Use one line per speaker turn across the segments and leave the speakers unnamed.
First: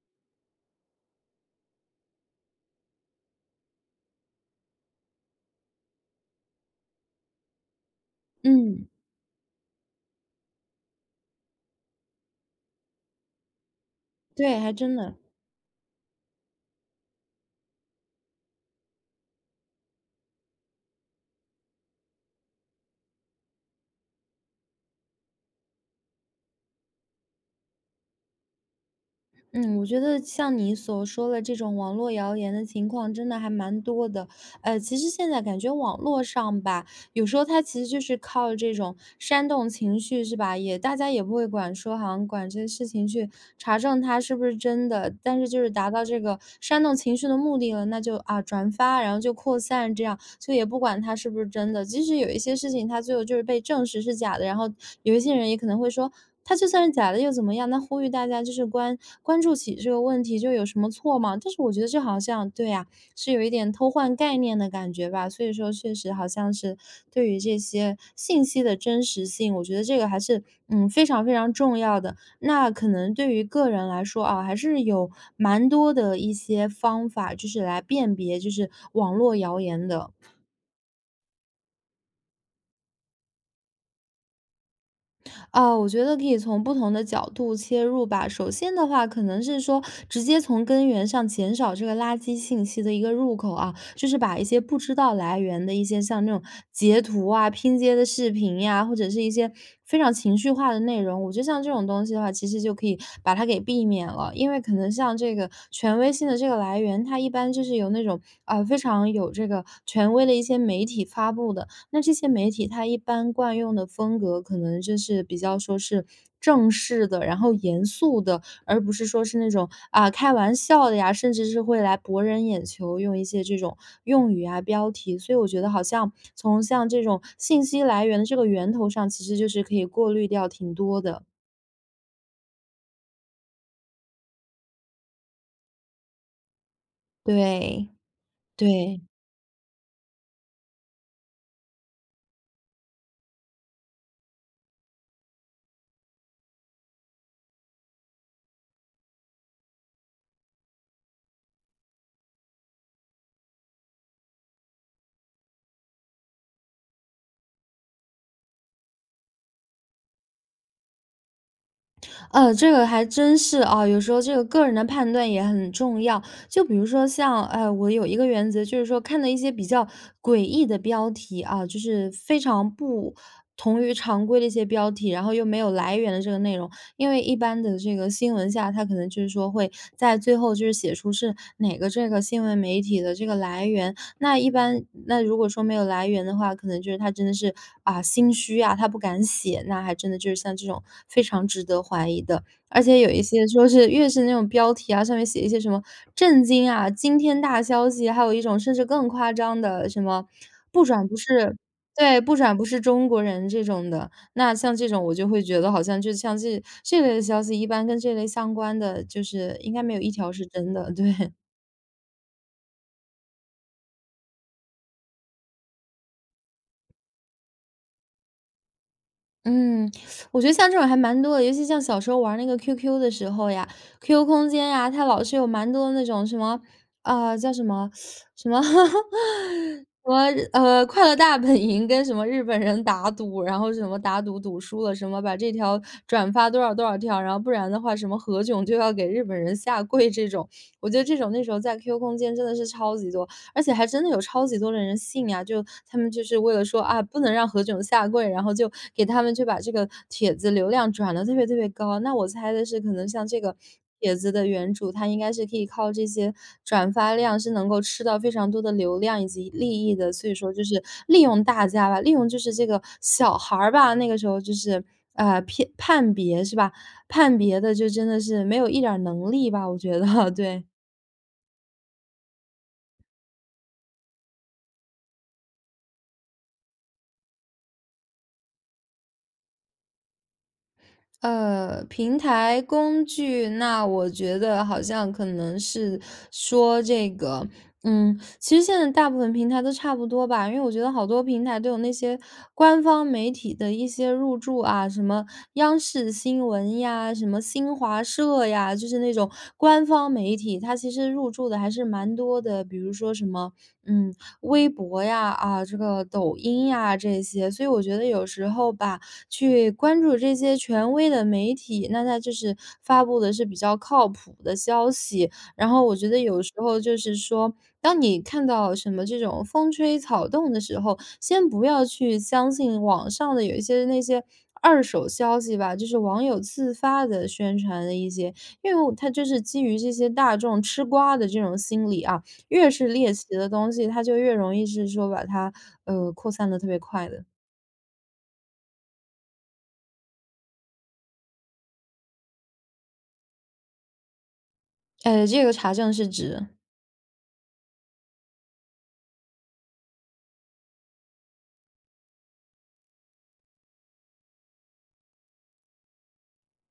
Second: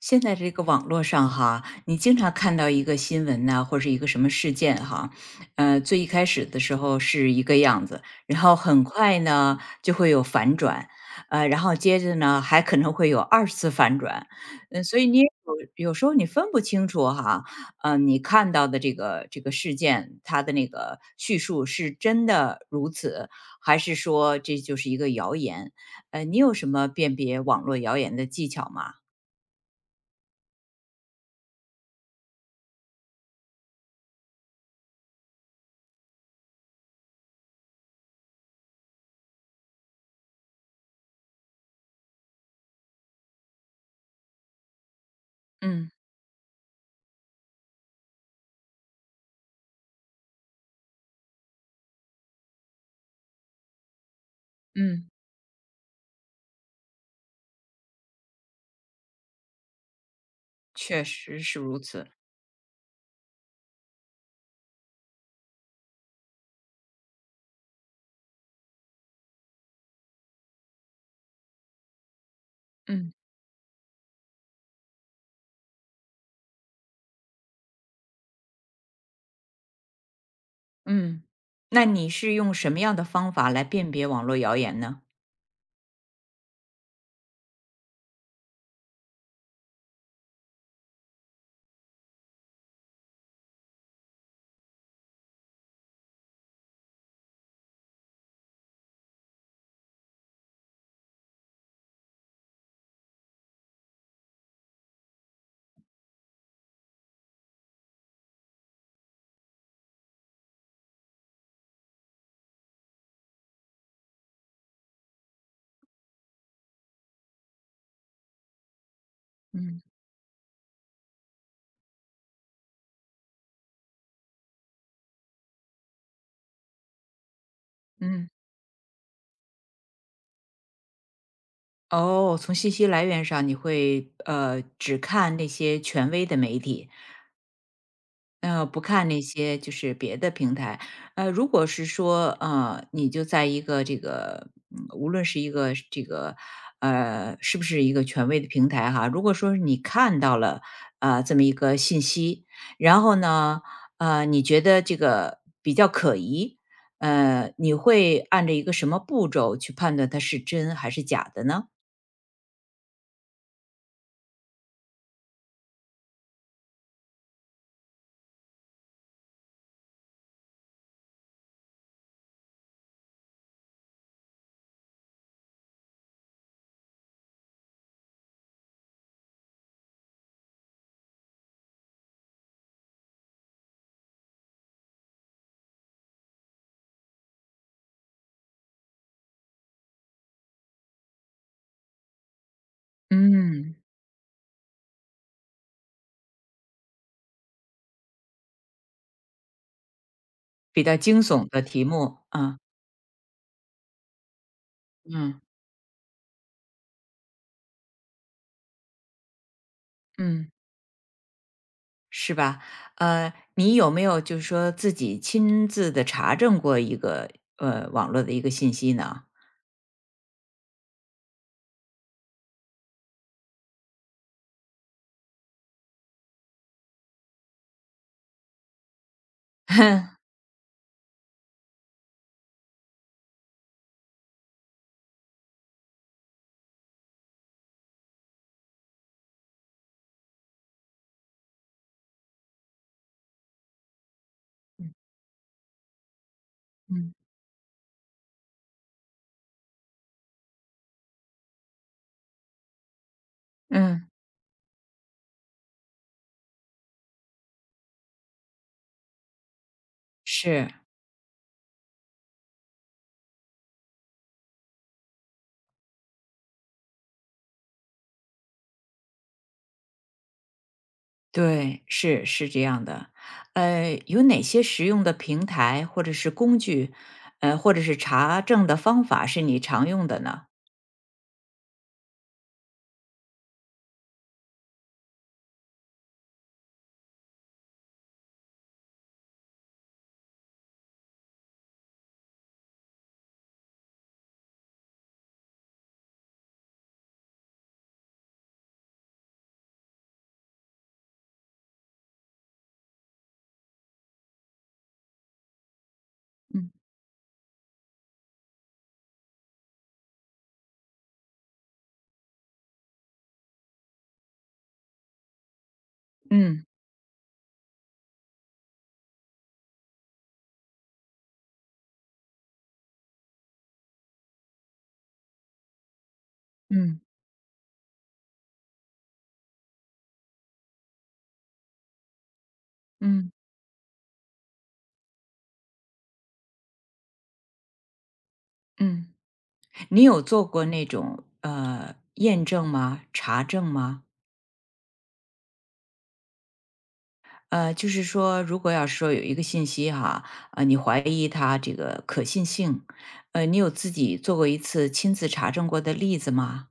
现在这个网络上哈，你经常看到一个新闻呢，或者是一个什么事件哈，最一开始的时候是一个样子，然后很
嗯，
快呢就会有反转，然后接着呢还可能会有二次反转，
对，还真
所以
的。
你有有时候你分不清楚哈，你看到的这个事件它的那个叙述是真的如此，还是说这就是一个谣言？你有什么辨别网络谣言的技巧吗？
嗯，我觉得像你所说的这种网络谣言的情况，真的还蛮多的。其实现在感觉网络上吧，有时候它其实就是靠这种煽动情绪，是吧？也大家也不会管说，好像管这些事情去查证它是不是真的，但是就是达
嗯。
到这个煽动情绪的目的了，那就转发，然后就扩散这样。就也不管它是不是真的。即使有一些事情，它最后就是被证实是假的，然后
嗯，
有一些人也可能会说，它就算是假的又怎么样？那呼吁大家就是关注起这个问题，就有什么
确
错吗？
实
但
是
是我觉
如
得这
此。
好像对呀、是有一点偷换概念的感觉吧。所以说，确实好像是对于这些信息的真实性，我觉得这个还是非常非常重要的。那可
嗯。
能对于个人来说啊，还是有蛮多的一些方法，就是来辨别就是网络谣言的。
嗯，那你是用什么样的方法来辨别网络谣言呢？
我觉得可以从不同的角度切入吧。首先的话，可能是说直接从根源上减少这个垃圾信息的一个入口啊，就是把一些不知道来源的一些像那种截图啊、拼接的视频呀，或者是一些非常情绪化的内容，我觉得像这种东西的话，其实就可以把它给避免了。因为可能像这个权威性的这个来源，它一般就是由那种非常有这个权威的一些媒体发布的，那这些媒体它一般惯用的风格，可能就是比较说是正式的，然后严肃的，而不是说是那种
嗯。
啊开玩笑的呀，甚至是会来博人眼球，用一些这种用语啊、标题。所以我觉得好像从像这种信息来源的
嗯。
这个源头上，其实就是可以过滤掉挺多的。
哦，从信息来源上，你会只看那些权威的媒体。
对，
不
对，
看那些就是别的平台。如果是说，你就在一个这个，无论是一个这个，是不是一个权威的平台哈？如果说你看到了，这么一个信息，然后呢，你觉得这个比较可疑，你会按照一个什么步骤去判断它是真还是假的呢？
这个还真是啊，有时候这个个人的判断也很重要。就比如说像，我有一个原则，就是说看的一些比较诡异的标题啊，就是非常不同于常规的一些标题，然后又没有来源的这个内容，因为一般的这个新闻下，它可能就是说会在最后就是写出是哪个这个新闻媒体的这个来源，那一般如果说没有来源的话，可能就是他真的是啊心虚啊，他不敢写，那还真的就是像这种非常值得怀疑的。而且有一些说
嗯。
是越是那种标题啊，上面写一些什么震惊啊、惊天大消息，还有一种甚至更夸张的什么
比
不
较
转不
惊悚
是
的题目
对，不转
啊，
不是中国人这种的。那像这种我就会
嗯。
觉得好像就像这类的消息，一般跟这类相关的，就是应该没有一条是
嗯。
真的。对，
是吧？你有没有就是说自己亲自的查证过一个，网络的一个信息呢？
嗯，我觉得像这种还蛮多的，尤其像小时候玩那个 QQ 的时候呀，QQ 空间呀，它老是有蛮多那种什么，啊、叫什么什么 什么快乐大本营跟什么日本人打赌，然后什么打赌赌输了，什么把这条转发多少多少条，然后不然的话，什么何炅就要给日本人下跪这种，我觉得这种那时候在 QQ 空间真的是超级多。而且还真的有超级多的人
嗯。
信啊，就他们就是为了说啊，
嗯。
不能让何炅下跪，然后就给他们就把这个帖子流量转的特别特别高。那我猜的是，可能像这个
嗯，
帖子的原主，他应该是可以靠这些转发量是能够吃到非常多的流量以及利益的，所以说就
是。
是利用大家吧，利用就是这个小孩儿吧，那个时候就是。骗判别是吧？判别的就真的是没有一点儿能力吧，我觉得 对。
对，是是这样的。有哪些实用的平台或者是工具，或者是查证的方法是你常用的呢？
平台工具，那我觉得好像可能是说这个，其实现在大部分平台都差不多吧，因为我觉得好多平台都有那些官方媒体的一些入驻啊，什么央视新闻呀，什么新华社呀，就是那种官方媒体，它其实入驻的还是蛮多的，比如说什么，嗯，微博呀，啊，这个抖音
嗯。
呀这些，所以我觉得有时候吧。去关注这些权威的媒体，那它就是发布的是比较靠谱的消息。然后我觉得有时
嗯。
候就是说，当你看到什么这种风吹草动的时候，先不要去相信网上的有一些那些二手消息吧，就是网友自
嗯。
发的宣传的一些，因为我它就是基于这些大众吃瓜的这种心理啊，越是猎奇
嗯。
的东西，它就越容易是说把它扩散的特别快的。
嗯，你有做过那种，验证吗？查证吗？
这个查证是指
就是说，如果要是说有一个信息哈，你怀疑它这个可信性，你有自己做过一次亲自查证过的例子吗？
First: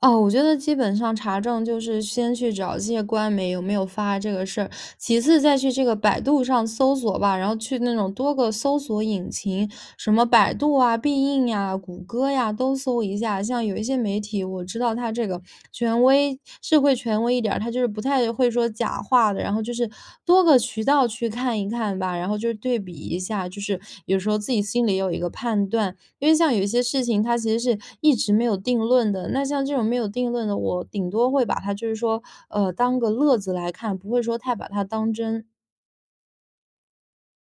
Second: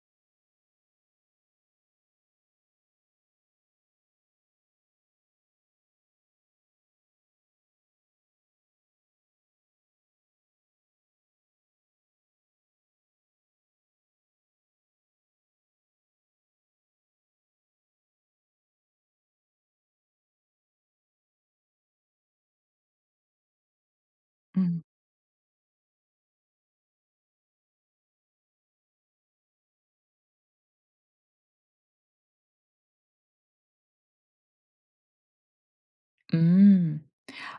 哦，我觉得基本上查证就是先去找这些官媒有没有发这个事儿，其次再去这个百度上搜索吧，然后去那种多个搜索引擎，什么百度啊、必应呀、谷歌呀都搜一下。像有一些媒体，我知道它这个权威是会权威一点儿，它就是不太会说假话的。然后就是多个渠道去看一看吧，然后就是对比一下，就是有时候自己
嗯。
心里有一个判断。因为像有一些事情它其实是一直没有定论的，那像这种没有定论的，我顶多会把它就是说，当个乐子来看，不会说太把它当真。
嗯，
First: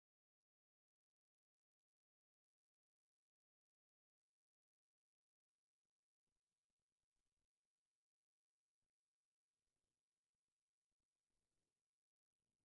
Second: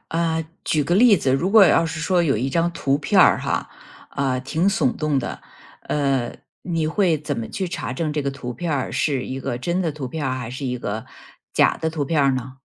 啊、举个例子，如果要是说有一张图片儿哈，啊、挺耸动的，呃，你会怎么去查证这个图片儿是一个真的图片儿还是一个假的图片儿呢？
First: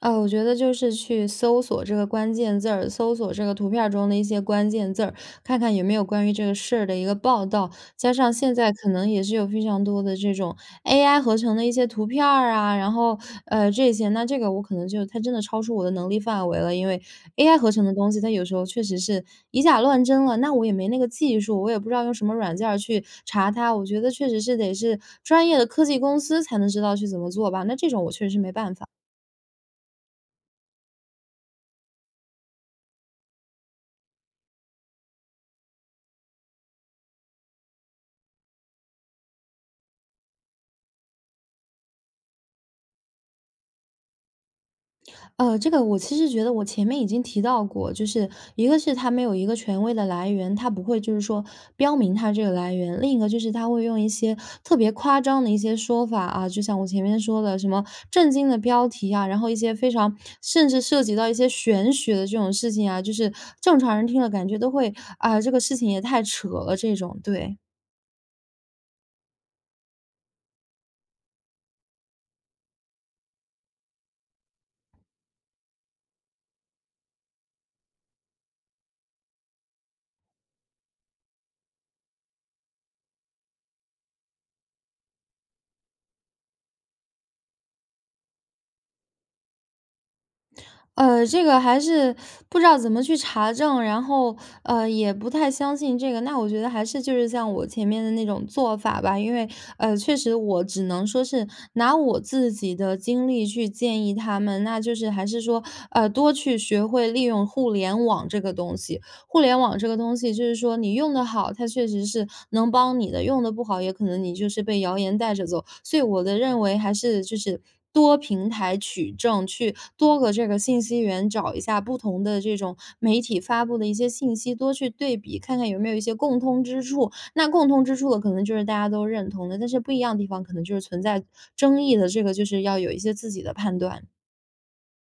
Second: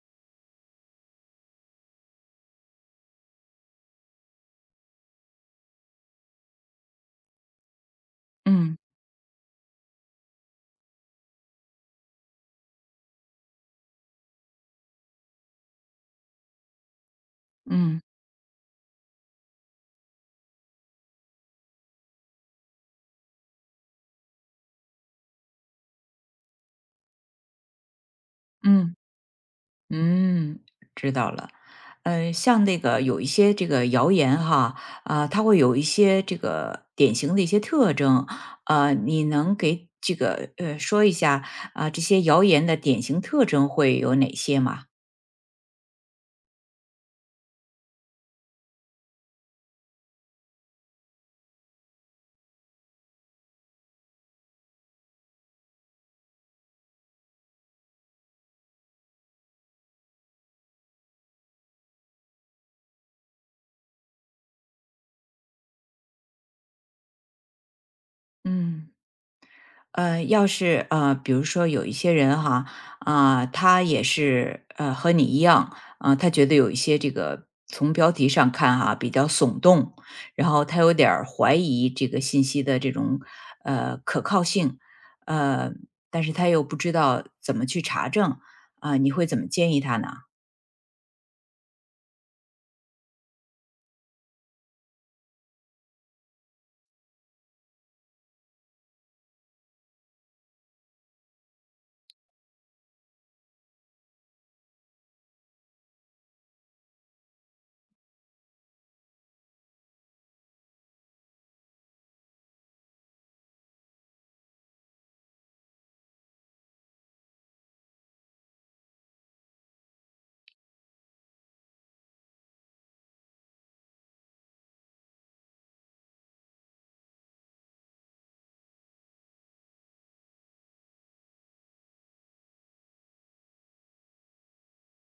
我觉得就是去搜索这个关键字儿，搜索这个图片儿中的一些关键字儿，看看有没有关于这个事儿的一个报道。加上现在
嗯。
可能也是有非常多的这种 AI 合成的一些图片儿啊，然后这些，那这个我可能就它真的超出我的能力范围了，因为 AI 合成的
嗯。
东西，它有时候确实是以假乱真了。那我也没那个技术，我也不知道用什么软件儿去查它。我觉得确实是得是专业的科技公司才能知道去怎么做吧。那这种我确实是没办法。
嗯。嗯，知道了。像那个有一些这个谣言哈，啊、它会有一些这个典型的一些特征，你能给这个说一下啊、这些谣言的典型特征会有哪些吗？
这个我其实觉得我前面已经提到过，就是一个是它没有一个权威的来源，它不会就是说标明它这个来源；另一个就是它会用一些特别夸张的一些说法啊，就像我前面说的什么震惊的标题啊，然后一些非常甚至涉及到一些玄学的这种事情啊，就是正常人听了感觉都会啊、这个事情也太扯了这种，对。
嗯。比如说有一些人哈，啊、他也是和你一样，啊、他觉得有一些这个从标题上看哈比较耸动，然后他有点儿怀疑这个信息的这种可靠性，呃，但是他又不知道怎么去查证，啊、你会怎么建议他呢？
这个还是不知道怎么去查证，然后，也不太相信这个。那我觉得还是就是像我前面的那种做法吧，因为，确实我只能说是拿我自己的经历去建议他们，那就是还是说，多去学会利用互联网这个东西。互联网这个东西，就是说你用的好，它确实是能帮你的；用的不好，也可能你就是被谣言带着走。所以我的认为还是就是多平台取证，去多个这个信息源找一下不同的这种媒体发布的一些信息，多去对比，看看有没有一些共通之处。那共通之处的可能就是大家都认同的，但是不一样的地方可能就是存在争议的，这个就是要有一些自己的判断。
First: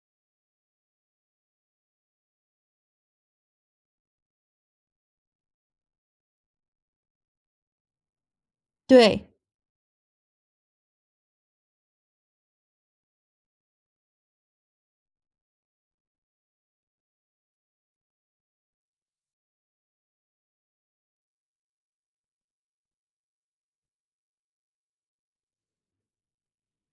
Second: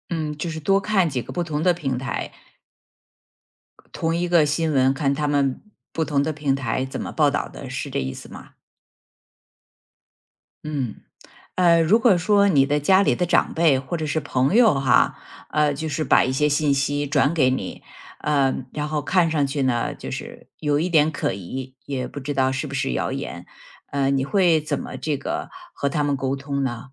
嗯，就是多看几个不同的平台，同一个新闻，看他们不同的平台怎么报道的，是这意思吗？
对，
嗯。如果说你的家里的长辈或者是朋友哈，就是把一些信息转给你，然后看上去呢，就是有一点可疑，也不知道是不是谣言，你会怎么这个和他们沟通呢？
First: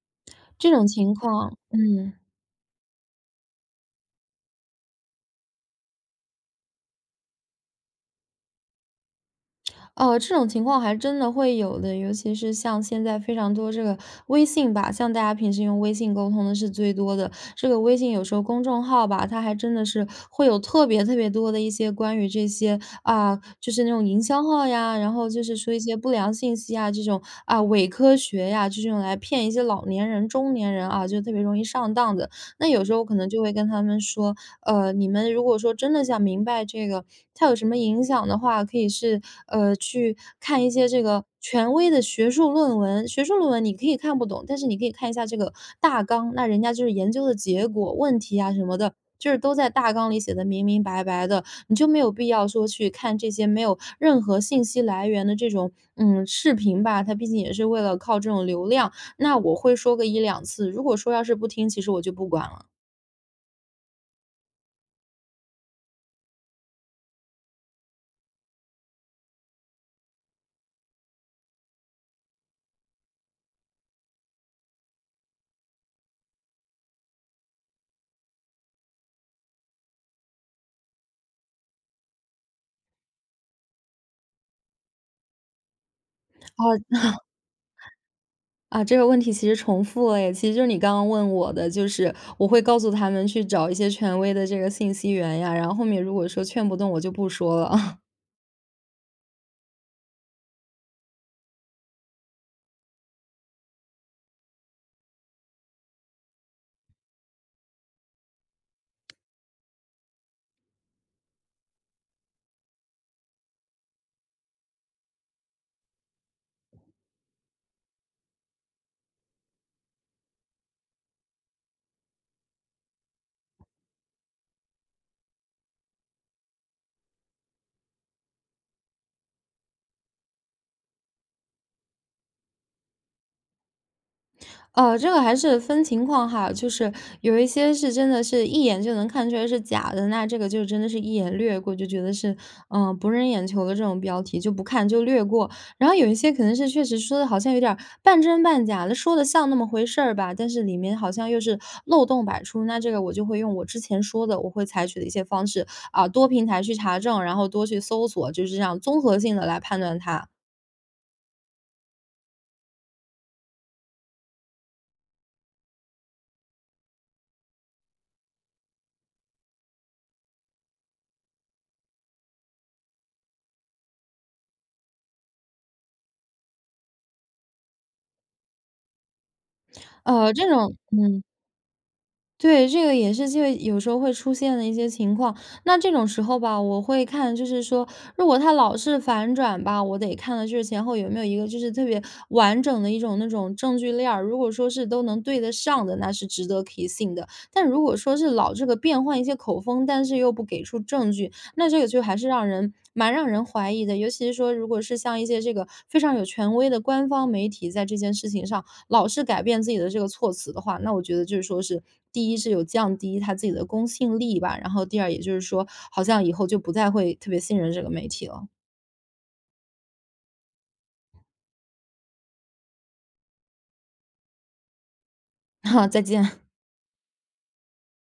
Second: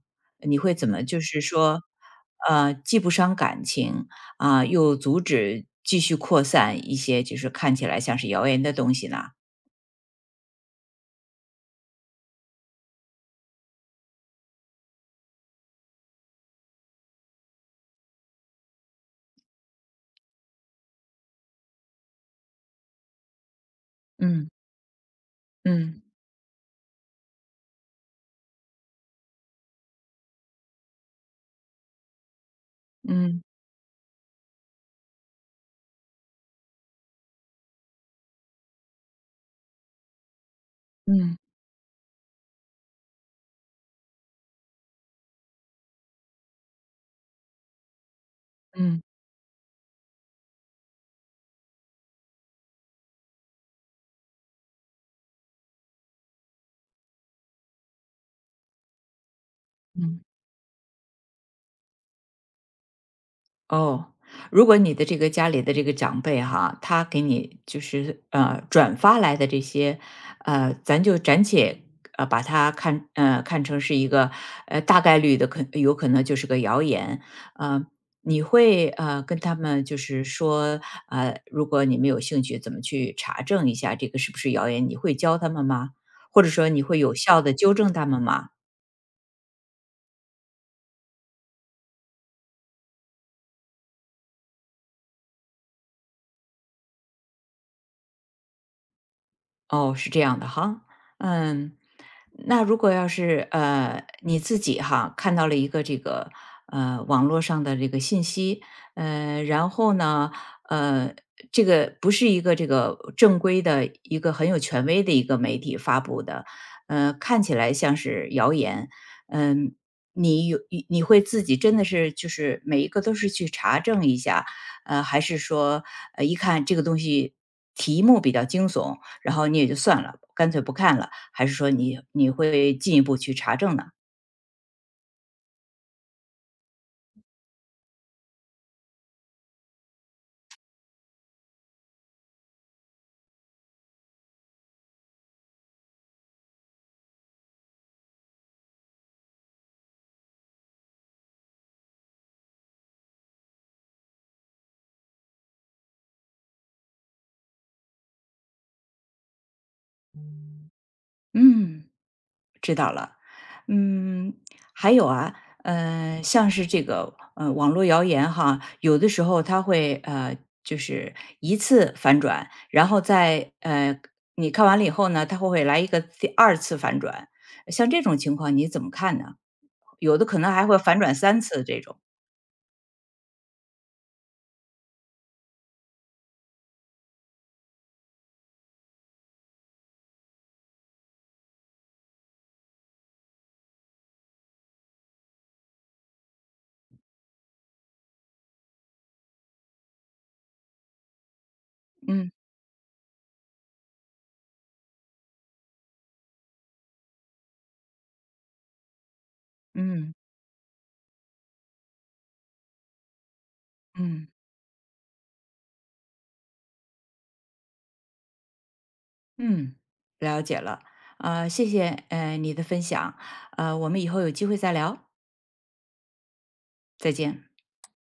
你
这
会
种
怎么
情
就是
况，
说，
嗯。
既不伤感情啊，又阻止继续扩散一些就是看起来像是谣言的东西呢？
哦，这种情况还真的会有的，尤其是像现在非常多这个微信吧，像大家平时用微信沟通的是最多的。这个微信有时候公众号吧，它还真的是会有特别特别多的一些关于这些啊，就是那种营销
嗯。
号呀，然后就是说一些
嗯。
不良信息啊，这种啊伪科学呀，就是用来骗一些老年人、中年人啊，就特别容易上当的。那有时候我可能就
嗯。
会跟他们说，你们如果说真的想明白这个它有什么影响的话，可以是去看一些这
嗯。
个
嗯。
权威的学术论文。学术论文你可以看不懂，但是你可以看一下这个大纲，那人家就是研究的结果、问题啊什么的，
嗯。
就是都在大纲里写的明明白白的，你就没有必要说去看这些没有任何信息来源的这种视频吧，它毕竟也是为了靠这种流量。那我会说个一
嗯。
两次，如果说要是不听，其实我就不管了。
哦，如果你的这个家里的这个长辈哈，他给你就是转发来的这些，咱就暂且把它看成是一个大概率的可有可能就是个谣言，呃，你会跟他们就是说如果你们有兴趣，怎么去查证一下这个是不是谣言？你会教他们吗？或者说你会
好
有效的纠正他们吗？
啊，这个问题其实重复了耶，其实就是你刚刚问我的，就是我会告诉他们去找一些权威的这个信息源呀，然后后面如果说劝不动，我就不说了。
哦，是这样的哈，嗯，那如果要是你自己哈看到了一个这个网络上的这个信息，然后呢，呃，这个不是一个这个正规的一个很有权威的一个媒体发布的，看起来像是谣言，嗯、你有你会自己真的是就是每一个都是去查证一下，还是说一看这个东西题目比较惊悚，然后你也就算了，干脆不看了，还是说你会进一步去查证呢？
这个还是分情况哈，就是有一些是真的是一眼就能看出来是假的，那这个就真的是一眼略过，就觉得是博人眼球的这种标题就不看就略过。然后有一些可能是确实说的好像有点儿半真半假的，说的像那么回事儿吧，但是里面好像又是漏洞百出。那这个我就会用我之前说的，我会采取的一些方式啊、多平台去查证，然后多去搜索，就是这样综合性的来判断它。
嗯，知道了。嗯，还有啊，像是这个网络谣言哈，有的时候它会就是一次反转，然后再你看完了以后呢，它会来一个第二次反转，像这种情况你怎么看呢？有的
呃，
可
这
能还
种
会反转三次这种。
对，这个也是就有时候会出现的一些情况。那这种时候吧，我会看就是说，如果他老是反转吧，我得看的就是前后有没有一个就是特别完整的一种那种证据链儿。如果说是都能对得上的，那是值得可以信的。但如果说是老这个变换一些口风，但是又不给出证据，那这个就还是
嗯。
让人蛮让人怀疑的。尤其是说，如果是像一些这个非常有权威的官方媒体在这件事情上，老是改变自己的这个
嗯。
措辞的话，那我觉得就是说是，第一是有降低他自己的公信
嗯。
力吧，然后第二也就是说，好像以后就不再会特别信任这个媒体了。
嗯。了解了，啊、谢谢，你的分享，我们以后有机会再聊，
再见。
再见。